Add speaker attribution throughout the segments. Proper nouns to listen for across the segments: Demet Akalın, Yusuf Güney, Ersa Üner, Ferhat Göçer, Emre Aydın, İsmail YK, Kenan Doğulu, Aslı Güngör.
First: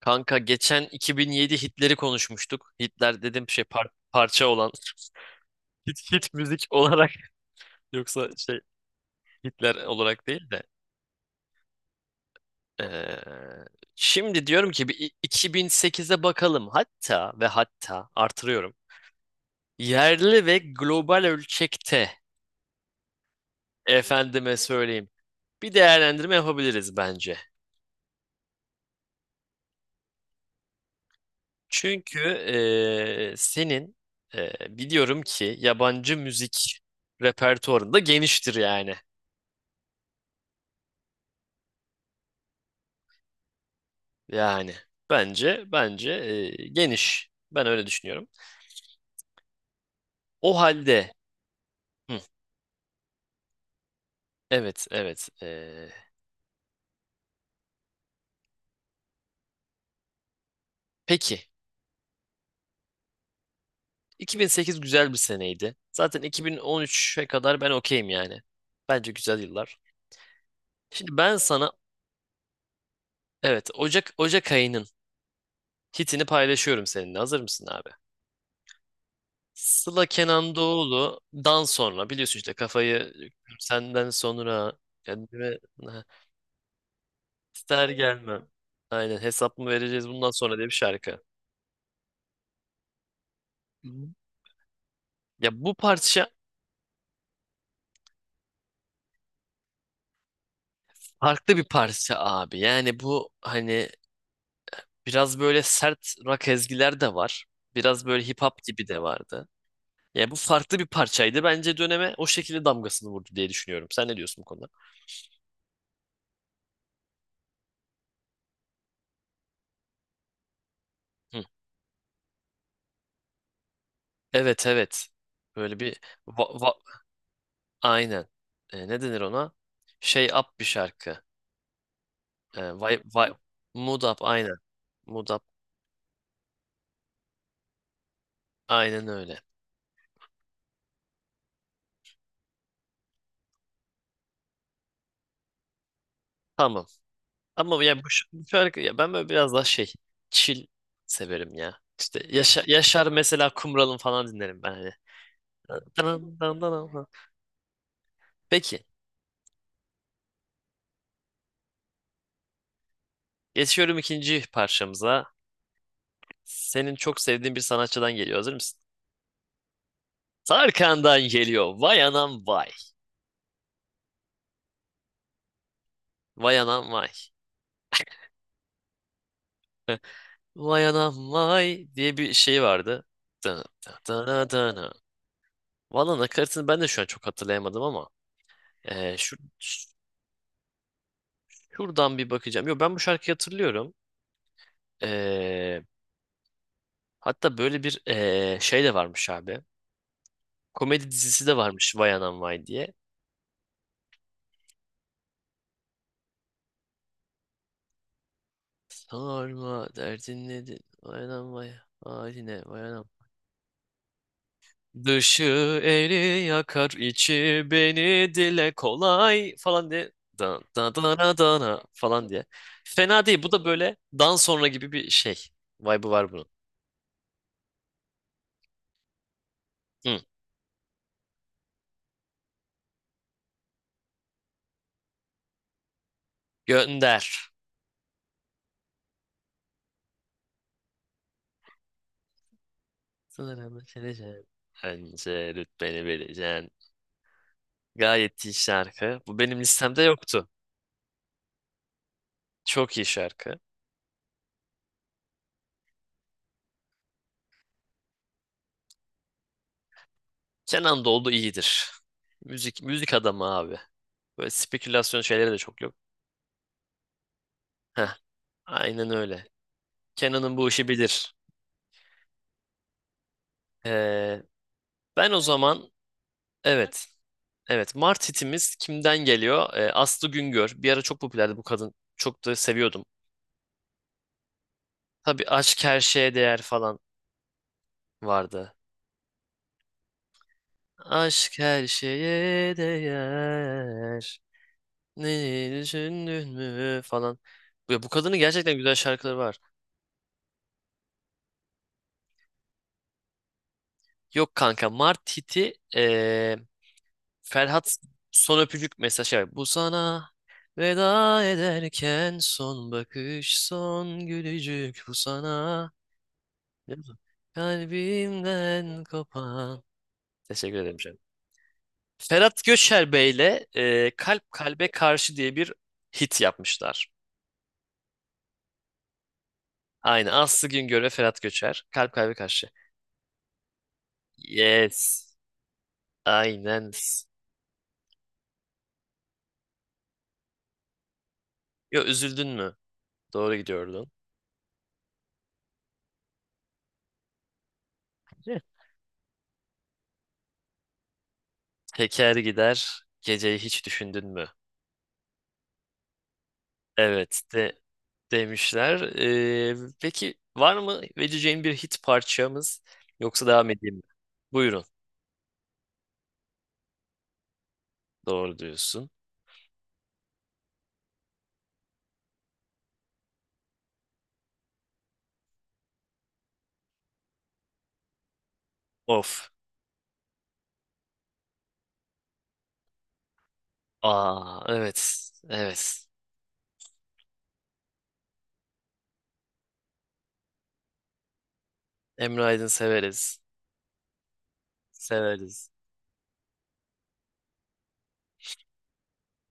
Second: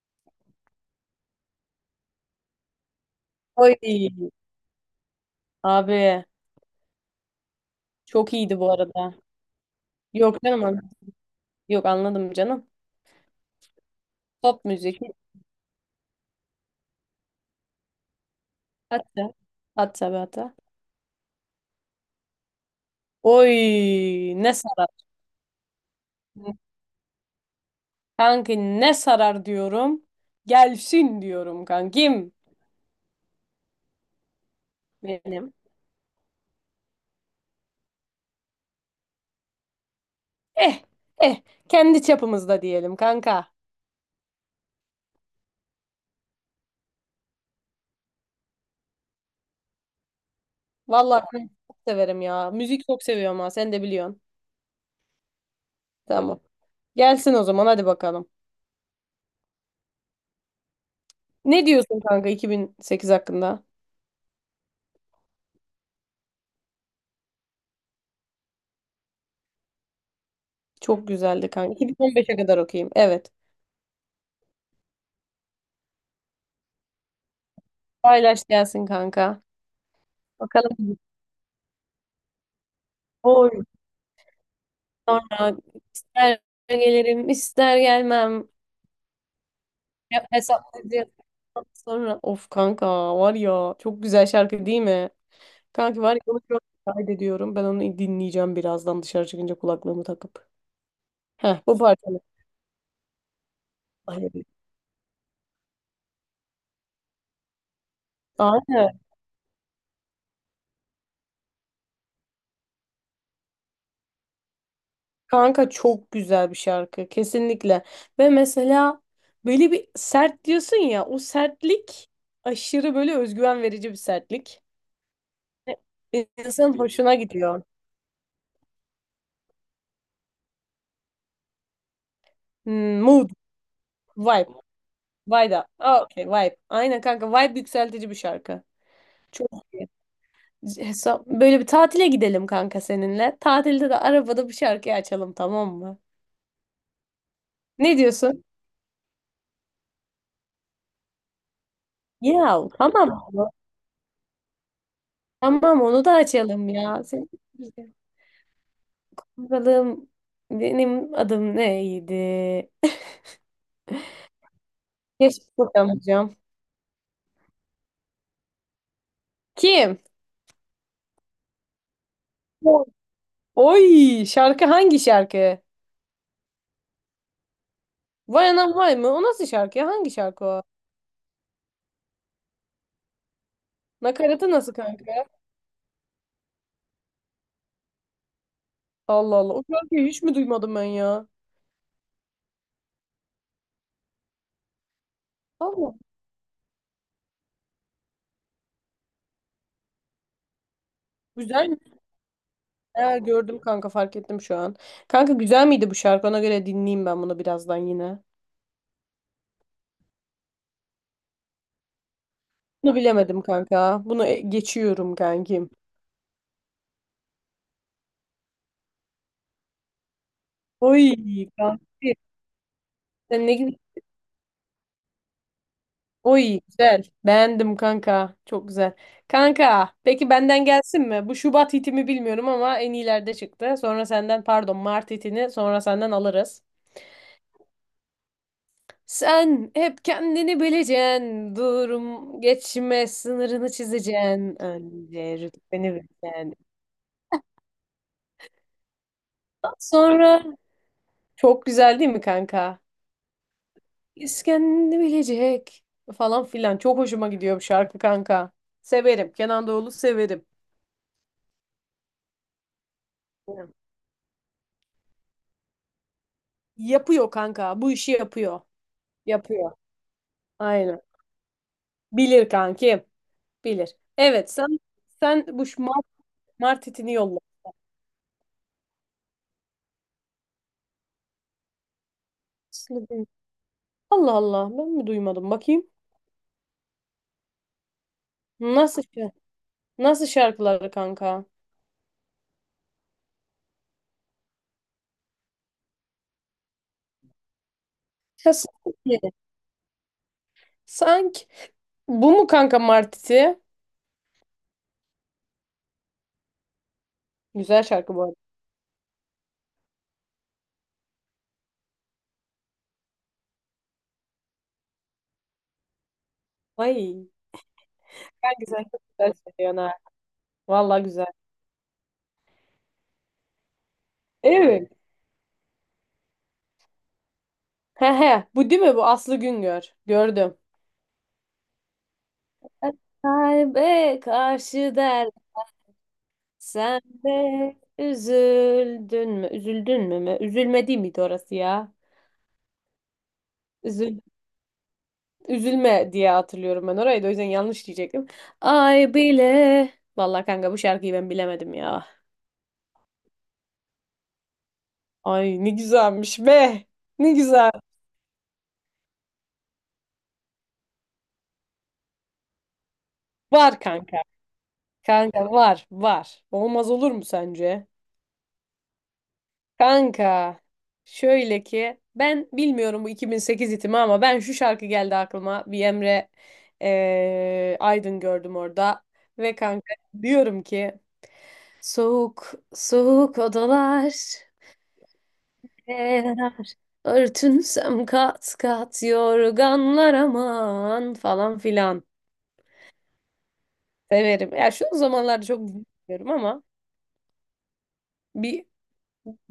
Speaker 1: Kanka geçen 2007 Hitler'i konuşmuştuk. Hitler dedim şey
Speaker 2: Oy
Speaker 1: parça olan. Hit,
Speaker 2: abi,
Speaker 1: hit müzik olarak, yoksa
Speaker 2: çok iyiydi
Speaker 1: şey
Speaker 2: bu arada.
Speaker 1: Hitler olarak
Speaker 2: Yok
Speaker 1: değil de.
Speaker 2: canım yok anladım canım.
Speaker 1: Ee, şimdi
Speaker 2: Pop
Speaker 1: diyorum ki
Speaker 2: müzik,
Speaker 1: 2008'e bakalım. Hatta ve hatta artırıyorum.
Speaker 2: hatta hatta be
Speaker 1: Yerli
Speaker 2: hatta.
Speaker 1: ve global ölçekte
Speaker 2: Oy ne
Speaker 1: efendime
Speaker 2: sarar.
Speaker 1: söyleyeyim. Bir değerlendirme yapabiliriz bence.
Speaker 2: Kanki ne sarar diyorum. Gelsin diyorum
Speaker 1: Çünkü
Speaker 2: kankim
Speaker 1: senin ee, biliyorum
Speaker 2: benim.
Speaker 1: ki yabancı müzik repertuarında geniştir yani.
Speaker 2: Eh eh kendi çapımızda diyelim kanka.
Speaker 1: Yani bence geniş. Ben öyle düşünüyorum. O halde.
Speaker 2: Vallahi ben çok
Speaker 1: Hı,
Speaker 2: severim ya. Müzik çok seviyorum ha, sen de biliyorsun.
Speaker 1: evet, evet. e,
Speaker 2: Tamam. Gelsin o zaman, hadi bakalım.
Speaker 1: peki
Speaker 2: Ne diyorsun kanka 2008 hakkında?
Speaker 1: 2008 güzel bir seneydi. Zaten 2013'e kadar ben okeyim yani. Bence güzel yıllar.
Speaker 2: Çok
Speaker 1: Şimdi ben
Speaker 2: güzeldi
Speaker 1: sana,
Speaker 2: kanka. 2015'e kadar okuyayım. Evet.
Speaker 1: evet, Ocak ayının hitini paylaşıyorum seninle. Hazır mısın abi?
Speaker 2: Paylaş gelsin kanka.
Speaker 1: Sıla Kenan
Speaker 2: Bakalım.
Speaker 1: Doğulu'dan sonra biliyorsun işte kafayı
Speaker 2: Oy.
Speaker 1: senden sonra
Speaker 2: Sonra
Speaker 1: kendime ha,
Speaker 2: ister gelirim ister
Speaker 1: ister gelmem.
Speaker 2: gelmem.
Speaker 1: Aynen, hesap mı vereceğiz bundan sonra diye bir
Speaker 2: Hesaplayacağız.
Speaker 1: şarkı.
Speaker 2: Sonra of kanka, var ya çok güzel şarkı değil mi?
Speaker 1: Ya bu
Speaker 2: Kanki var ya,
Speaker 1: parça
Speaker 2: onu şu an kaydediyorum. Ben onu dinleyeceğim birazdan dışarı çıkınca kulaklığımı takıp.
Speaker 1: farklı
Speaker 2: Heh
Speaker 1: bir
Speaker 2: bu
Speaker 1: parça
Speaker 2: parçanı.
Speaker 1: abi. Yani bu hani biraz böyle sert rock ezgiler de var. Biraz böyle hip hop gibi
Speaker 2: Aynen.
Speaker 1: de vardı. Ya bu farklı bir parçaydı. Bence döneme o şekilde damgasını vurdu diye düşünüyorum. Sen ne diyorsun bu konuda?
Speaker 2: Kanka çok güzel bir şarkı kesinlikle. Ve mesela böyle bir sert diyorsun ya, o
Speaker 1: Hı.
Speaker 2: sertlik aşırı böyle özgüven verici bir sertlik.
Speaker 1: Evet, evet. Böyle bir va- va-
Speaker 2: İnsanın hoşuna gidiyor.
Speaker 1: aynen. Ne denir ona? Şey up bir şarkı. E, vay,
Speaker 2: Hmm,
Speaker 1: vay,
Speaker 2: mood,
Speaker 1: mood up
Speaker 2: vibe,
Speaker 1: aynen. Mood up
Speaker 2: vibe da. Aa, okay, vibe. Aynen kanka, vibe yükseltici bir şarkı.
Speaker 1: aynen öyle.
Speaker 2: Çok iyi. Böyle bir tatile gidelim kanka seninle. Tatilde de arabada bir şarkı açalım, tamam mı?
Speaker 1: Tamam. Ama ya
Speaker 2: Ne diyorsun?
Speaker 1: bu şarkı ya ben böyle biraz daha şey chill severim ya. İşte Yaşar,
Speaker 2: Ya
Speaker 1: Yaşar
Speaker 2: tamam.
Speaker 1: mesela Kumral'ın falan dinlerim ben hani.
Speaker 2: Tamam, onu da
Speaker 1: Dın dın dın
Speaker 2: açalım ya.
Speaker 1: dın.
Speaker 2: Senin
Speaker 1: Peki,
Speaker 2: bakalım, benim adım neydi?
Speaker 1: geçiyorum ikinci parçamıza.
Speaker 2: Keşke bulamayacağım.
Speaker 1: Senin çok sevdiğin bir sanatçıdan geliyor. Hazır mısın?
Speaker 2: Kim?
Speaker 1: Tarkan'dan geliyor. Vay anam vay.
Speaker 2: Oy şarkı, hangi şarkı?
Speaker 1: Vay anam vay.
Speaker 2: Vay anam vay mı? O nasıl şarkı ya? Hangi şarkı o?
Speaker 1: Vay anam vay diye bir şey vardı. Dın dın dın
Speaker 2: Nakaratı nasıl
Speaker 1: dın dın.
Speaker 2: kanka?
Speaker 1: Valla nakaratını ben de şu an çok hatırlayamadım ama eee, şu,
Speaker 2: Allah Allah. O şarkıyı hiç mi duymadım ben ya?
Speaker 1: şuradan bir bakacağım. Yo, ben bu şarkıyı hatırlıyorum. Ee,
Speaker 2: Allah.
Speaker 1: hatta böyle bir şey de varmış abi. Komedi dizisi de
Speaker 2: Güzel mi?
Speaker 1: varmış Vay Anam Vay diye.
Speaker 2: Ha, gördüm kanka, fark ettim şu an. Kanka güzel miydi bu şarkı? Ona göre dinleyeyim ben bunu birazdan yine.
Speaker 1: Sorma derdin nedir? Vay Anam Vay. Haline Vay
Speaker 2: Bunu
Speaker 1: Anam.
Speaker 2: bilemedim kanka. Bunu geçiyorum
Speaker 1: Dışı
Speaker 2: kankim.
Speaker 1: eli yakar içi beni dile kolay falan diye. Dan da,
Speaker 2: Oy
Speaker 1: da, da,
Speaker 2: kanka.
Speaker 1: falan diye. Fena değil.
Speaker 2: Sen
Speaker 1: Bu
Speaker 2: ne
Speaker 1: da
Speaker 2: gibi?
Speaker 1: böyle dan sonra gibi bir şey. Vibe'ı var bunun.
Speaker 2: Oy güzel. Beğendim kanka. Çok güzel. Kanka
Speaker 1: Hı.
Speaker 2: peki benden gelsin mi? Bu Şubat hitimi bilmiyorum ama en iyilerde çıktı. Sonra senden pardon, Mart hitini sonra senden alırız.
Speaker 1: Gönder.
Speaker 2: Sen hep kendini bileceksin, durum geçme
Speaker 1: Sana
Speaker 2: sınırını
Speaker 1: ben vereceğim.
Speaker 2: çizeceksin, önce
Speaker 1: Bence
Speaker 2: rütbeni
Speaker 1: rütbeni
Speaker 2: bileceksin.
Speaker 1: vereceksin. Gayet iyi şarkı. Bu benim
Speaker 2: Ondan
Speaker 1: listemde
Speaker 2: sonra
Speaker 1: yoktu.
Speaker 2: çok güzel değil mi kanka?
Speaker 1: Çok iyi şarkı.
Speaker 2: Biz kendini bilecek falan filan. Çok hoşuma gidiyor bu şarkı kanka. Severim. Kenan Doğulu severim.
Speaker 1: Kenan Doğulu iyidir. Müzik müzik adamı abi. Böyle spekülasyon şeyleri de çok yok.
Speaker 2: Yapıyor kanka. Bu
Speaker 1: Heh,
Speaker 2: işi yapıyor.
Speaker 1: aynen öyle.
Speaker 2: Yapıyor.
Speaker 1: Kenan'ın bu işi
Speaker 2: Aynen.
Speaker 1: bilir.
Speaker 2: Bilir kankim. Bilir.
Speaker 1: Ee,
Speaker 2: Evet sen
Speaker 1: ben o
Speaker 2: sen bu şu
Speaker 1: zaman,
Speaker 2: Mart, Mart
Speaker 1: evet.
Speaker 2: itini yolla.
Speaker 1: Evet, Mart hitimiz kimden geliyor? Aslı Güngör. Bir ara çok popülerdi bu kadın. Çok da seviyordum.
Speaker 2: Allah Allah, ben mi
Speaker 1: Tabii
Speaker 2: duymadım
Speaker 1: aşk
Speaker 2: bakayım.
Speaker 1: her şeye değer falan vardı.
Speaker 2: Nasıl Nasıl şarkıları kanka?
Speaker 1: Aşk her şeye değer. Ne düşündün mü falan. Ya bu kadının
Speaker 2: Ya
Speaker 1: gerçekten güzel
Speaker 2: sanki.
Speaker 1: şarkıları var.
Speaker 2: Sanki bu mu kanka Martiti?
Speaker 1: Yok kanka, Mart hiti
Speaker 2: Güzel
Speaker 1: Ferhat
Speaker 2: şarkı bu arada.
Speaker 1: son öpücük mesajı var. Bu sana veda ederken son bakış son gülücük bu sana
Speaker 2: Ay. Ben, güzel çok
Speaker 1: kalbimden
Speaker 2: güzel söylüyorsun
Speaker 1: kopan.
Speaker 2: ha.
Speaker 1: Teşekkür ederim
Speaker 2: Valla
Speaker 1: canım.
Speaker 2: güzel.
Speaker 1: Ferhat Göçer Bey'le Kalp Kalbe
Speaker 2: Evet.
Speaker 1: Karşı diye bir hit yapmışlar.
Speaker 2: He he. Bu değil mi? Bu Aslı Güngör.
Speaker 1: Aynı
Speaker 2: Gördüm.
Speaker 1: Aslı Güngör ve Ferhat Göçer. Kalp Kalbe Karşı.
Speaker 2: Kalbe karşı der,
Speaker 1: Yes. Aynen.
Speaker 2: sen de üzüldün mü? Üzüldün mü mü? Üzülme değil miydi orası ya?
Speaker 1: Yo, üzüldün mü? Doğru gidiyordun.
Speaker 2: Üzül, üzülme diye hatırlıyorum ben orayı, da o yüzden yanlış diyecektim. Ay bile. Vallahi kanka bu şarkıyı ben bilemedim ya.
Speaker 1: Teker gider, geceyi hiç düşündün mü?
Speaker 2: Ay ne güzelmiş be. Ne
Speaker 1: Evet
Speaker 2: güzel.
Speaker 1: de demişler. Peki, var mı vereceğin bir hit parçamız yoksa devam
Speaker 2: Var
Speaker 1: edeyim mi?
Speaker 2: kanka.
Speaker 1: Buyurun.
Speaker 2: Kanka var var. Olmaz olur mu sence?
Speaker 1: Doğru diyorsun.
Speaker 2: Kanka. Şöyle ki ben bilmiyorum bu 2008 itimi ama ben şu şarkı geldi aklıma. Bir Emre Aydın gördüm orada.
Speaker 1: Of.
Speaker 2: Ve kanka diyorum ki, soğuk soğuk odalar
Speaker 1: Aa, evet. Evet.
Speaker 2: eğer örtünsem kat kat yorganlar aman falan filan.
Speaker 1: Emre Aydın severiz.
Speaker 2: Severim. Ya şu zamanlarda çok
Speaker 1: Severiz.
Speaker 2: bilmiyorum ama bir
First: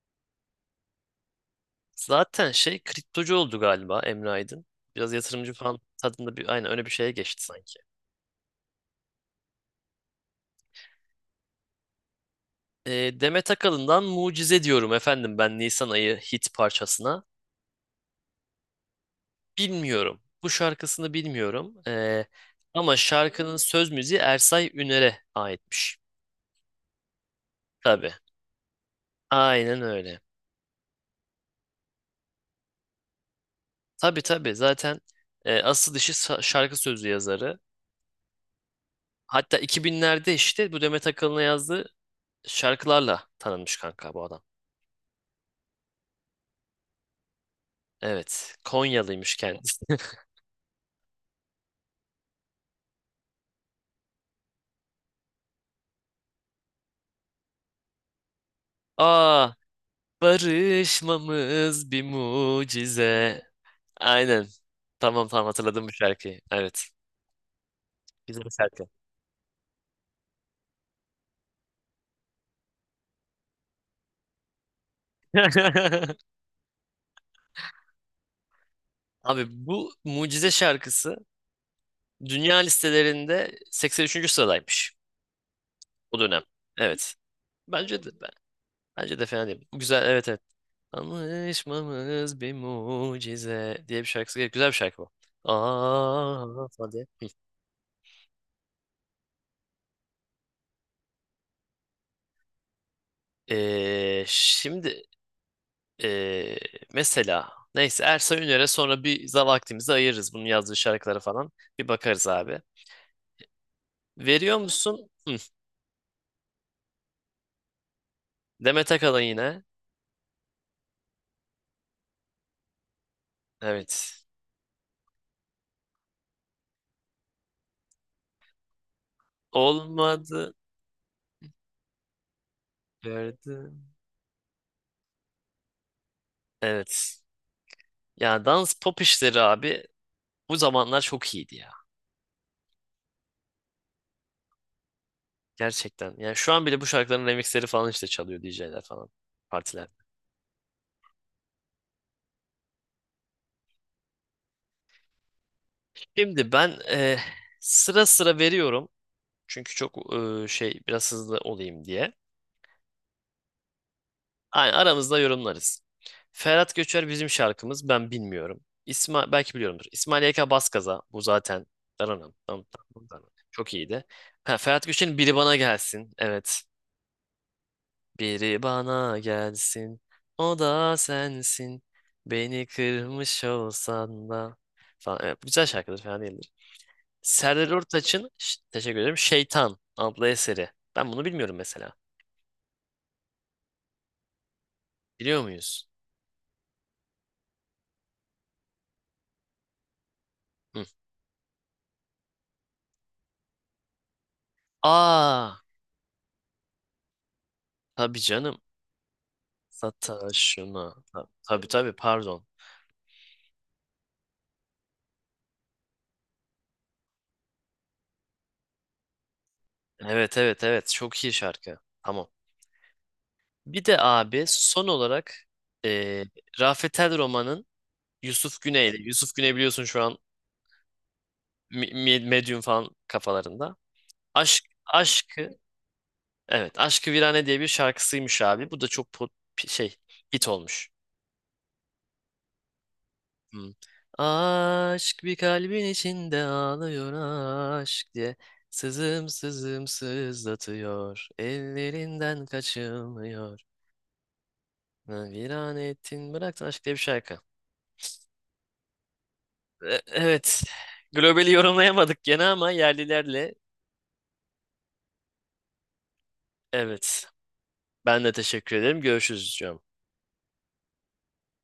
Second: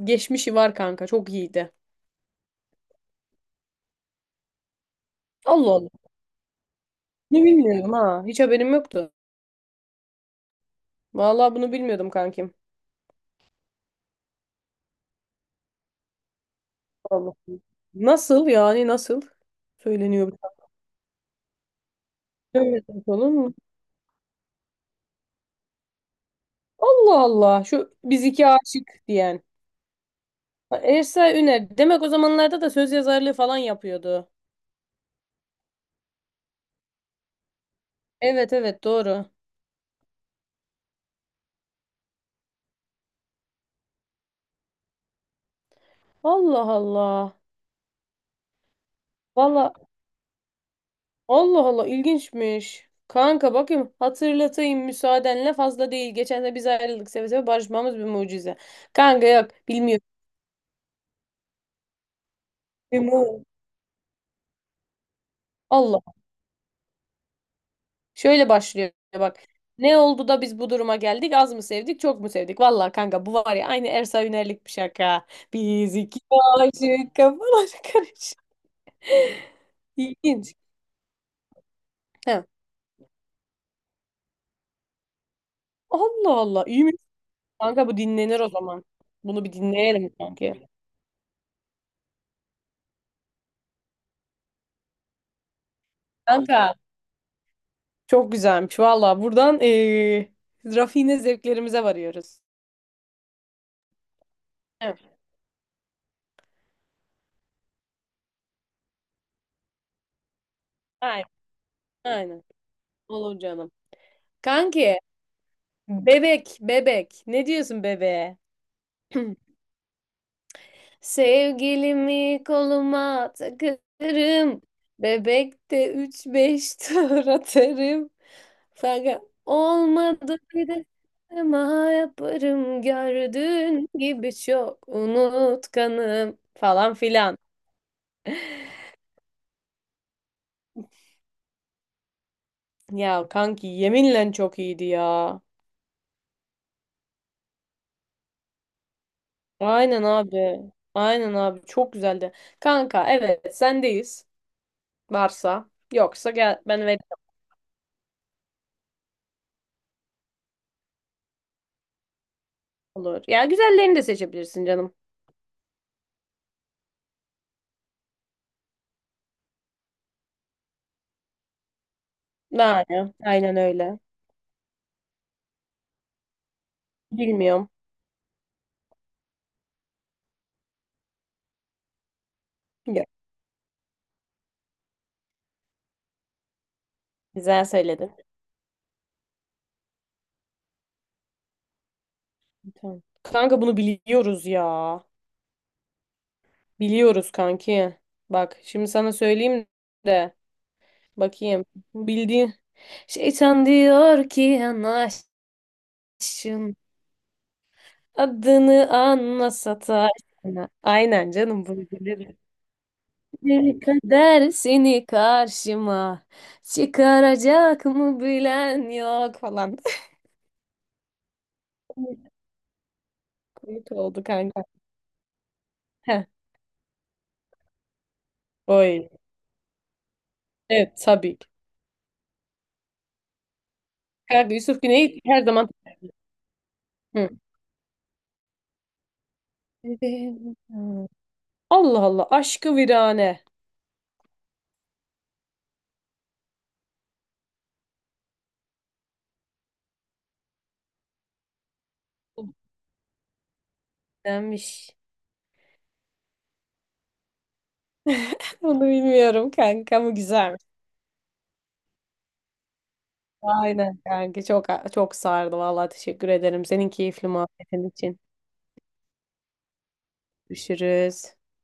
Speaker 2: geçmişi var kanka. Çok iyiydi.
Speaker 1: Zaten şey kriptocu oldu galiba Emre Aydın. Biraz yatırımcı
Speaker 2: Allah
Speaker 1: falan
Speaker 2: Allah.
Speaker 1: tadında bir, aynen öyle, bir şeye geçti
Speaker 2: Bunu
Speaker 1: sanki.
Speaker 2: bilmiyorum ha. Hiç haberim yoktu. Vallahi bunu bilmiyordum kankim.
Speaker 1: Demet Akalın'dan Mucize diyorum efendim ben Nisan ayı hit parçasına.
Speaker 2: Allah. Nasıl yani, nasıl?
Speaker 1: Bilmiyorum.
Speaker 2: Söyleniyor bir
Speaker 1: Bu
Speaker 2: tane.
Speaker 1: şarkısını bilmiyorum. Ee,
Speaker 2: Evet,
Speaker 1: ama
Speaker 2: bakalım.
Speaker 1: şarkının söz müziği Ersay Üner'e aitmiş.
Speaker 2: Allah Allah. Şu
Speaker 1: Tabii.
Speaker 2: biz iki aşık diyen.
Speaker 1: Aynen öyle.
Speaker 2: Ha, Ersa Üner. Demek o zamanlarda da söz yazarlığı falan
Speaker 1: Tabii,
Speaker 2: yapıyordu.
Speaker 1: tabii. Zaten asıl işi şarkı sözü yazarı.
Speaker 2: Evet evet, doğru.
Speaker 1: Hatta 2000'lerde işte bu Demet Akalın'a yazdığı şarkılarla tanınmış kanka bu adam.
Speaker 2: Allah Allah.
Speaker 1: Evet. Konyalıymış kendisi.
Speaker 2: Vallahi Allah Allah ilginçmiş. Kanka bakayım hatırlatayım müsaadenle, fazla değil. Geçen de biz ayrıldık seve seve, barışmamız bir mucize. Kanka yok,
Speaker 1: Aa,
Speaker 2: bilmiyorum.
Speaker 1: barışmamız bir
Speaker 2: Bir
Speaker 1: mucize.
Speaker 2: mu-
Speaker 1: Aynen. Tamam, tamam, hatırladım bu
Speaker 2: Allah.
Speaker 1: şarkıyı. Evet. Güzel
Speaker 2: Şöyle
Speaker 1: şarkı.
Speaker 2: başlıyor bak. Ne oldu da biz bu duruma geldik? Az mı sevdik, çok mu sevdik? Vallahi kanka bu var ya, aynı Ersa Üner'lik bir şaka. Biz iki aşık, kafalar karışık.
Speaker 1: Abi bu Mucize
Speaker 2: İlginç.
Speaker 1: şarkısı
Speaker 2: He.
Speaker 1: dünya listelerinde 83. sıradaymış o
Speaker 2: Allah
Speaker 1: dönem.
Speaker 2: Allah. İyi mi?
Speaker 1: Evet.
Speaker 2: Kanka bu
Speaker 1: Bence de
Speaker 2: dinlenir o zaman.
Speaker 1: bence de
Speaker 2: Bunu
Speaker 1: fena
Speaker 2: bir
Speaker 1: değil. Bu güzel,
Speaker 2: dinleyelim
Speaker 1: evet, evet.
Speaker 2: kanka.
Speaker 1: Anlaşmamız bir mucize diye bir şarkısı. Güzel bir şarkı bu. Aa,
Speaker 2: Kanka.
Speaker 1: hadi.
Speaker 2: Çok güzelmiş. Valla buradan rafine zevklerimize varıyoruz.
Speaker 1: Şimdi
Speaker 2: Evet,
Speaker 1: ee, mesela neyse Ersa Üner'e sonra bir vaktimizi ayırırız bunun yazdığı şarkılara
Speaker 2: aynen,
Speaker 1: falan. Bir bakarız
Speaker 2: aynen.
Speaker 1: abi.
Speaker 2: Olur canım.
Speaker 1: Veriyor tamam
Speaker 2: Kanki,
Speaker 1: musun? Hı.
Speaker 2: bebek, bebek. Ne diyorsun bebeğe?
Speaker 1: Demet Akalın yine.
Speaker 2: Sevgilimi koluma
Speaker 1: Evet.
Speaker 2: takarım. Bebekte üç beş tur atarım. Fakat olmadı
Speaker 1: Olmadı.
Speaker 2: bir de ama yaparım,
Speaker 1: Gördü.
Speaker 2: gördüğün gibi çok unutkanım falan
Speaker 1: Evet.
Speaker 2: filan.
Speaker 1: Ya dans pop işleri abi bu zamanlar çok iyiydi ya.
Speaker 2: Ya kanki yeminle çok iyiydi ya.
Speaker 1: Gerçekten. Yani şu an bile bu şarkıların remixleri falan işte çalıyor DJ'ler falan. Partiler.
Speaker 2: Aynen abi. Aynen abi, çok güzeldi. Kanka evet, sendeyiz. Varsa yoksa
Speaker 1: Şimdi
Speaker 2: gel
Speaker 1: ben
Speaker 2: ben veririm,
Speaker 1: sıra sıra veriyorum. Çünkü çok şey biraz hızlı olayım diye.
Speaker 2: olur. Ya güzellerini de seçebilirsin
Speaker 1: Aynen,
Speaker 2: canım.
Speaker 1: aramızda yorumlarız. Ferhat Göçer bizim şarkımız. Ben bilmiyorum. İsmail belki biliyorumdur. İsmail YK Baskaza bu zaten. Dananam, dananam,
Speaker 2: Yani
Speaker 1: dananam.
Speaker 2: aynen
Speaker 1: Çok
Speaker 2: öyle.
Speaker 1: iyiydi. Ha, Ferhat Göçer'in Biri Bana Gelsin. Evet.
Speaker 2: Bilmiyorum.
Speaker 1: Biri bana gelsin, o da sensin. Beni
Speaker 2: Yok,
Speaker 1: kırmış olsan da falan. Evet, güzel şarkıdır, fena değildir.
Speaker 2: güzel
Speaker 1: Serdar
Speaker 2: söyledin.
Speaker 1: Ortaç'ın, teşekkür ederim, Şeytan adlı eseri. Ben bunu bilmiyorum mesela.
Speaker 2: Tamam. Kanka bunu biliyoruz ya.
Speaker 1: Biliyor muyuz?
Speaker 2: Biliyoruz kanki. Bak şimdi sana söyleyeyim de
Speaker 1: Hı.
Speaker 2: bakayım. Bildiğin şeytan diyor ki yanaşın.
Speaker 1: Aa, tabii canım.
Speaker 2: Adını anla sataşına.
Speaker 1: Sataşına.
Speaker 2: Aynen canım,
Speaker 1: Tabii,
Speaker 2: bunu
Speaker 1: tabii,
Speaker 2: bilirim.
Speaker 1: pardon.
Speaker 2: Bir kader seni karşıma çıkaracak mı bilen yok falan.
Speaker 1: Evet, evet, evet, çok iyi şarkı. Tamam. Bir
Speaker 2: Komik
Speaker 1: de
Speaker 2: oldu
Speaker 1: abi
Speaker 2: kanka.
Speaker 1: son olarak eee
Speaker 2: Heh,
Speaker 1: Rafet El Roman'ın Yusuf Güney'le.
Speaker 2: oy.
Speaker 1: Yusuf Güney biliyorsun şu an
Speaker 2: Evet tabii ki.
Speaker 1: medium falan kafalarında.
Speaker 2: Kanka
Speaker 1: Aşk
Speaker 2: Yusuf Güney her
Speaker 1: aşkı
Speaker 2: zaman.
Speaker 1: evet, aşkı
Speaker 2: Hı.
Speaker 1: virane diye bir şarkısıymış abi. Bu da çok şey hit olmuş.
Speaker 2: Allah Allah, aşkı virane.
Speaker 1: Hmm. Aşk bir kalbin içinde ağlıyor aşk diye. Sızım sızım sızlatıyor. Ellerinden kaçılmıyor.
Speaker 2: Denmiş.
Speaker 1: Ha, Virane ettin bıraktın aşk diye bir şarkı.
Speaker 2: Bunu bilmiyorum kanka
Speaker 1: E-
Speaker 2: ama güzelmiş.
Speaker 1: evet. Globali yorumlayamadık gene ama yerlilerle
Speaker 2: Aynen kanka, çok sardı vallahi, teşekkür ederim senin keyifli
Speaker 1: evet.
Speaker 2: muhabbetin için.
Speaker 1: Ben de teşekkür ederim. Görüşürüz canım.
Speaker 2: Görüşürüz.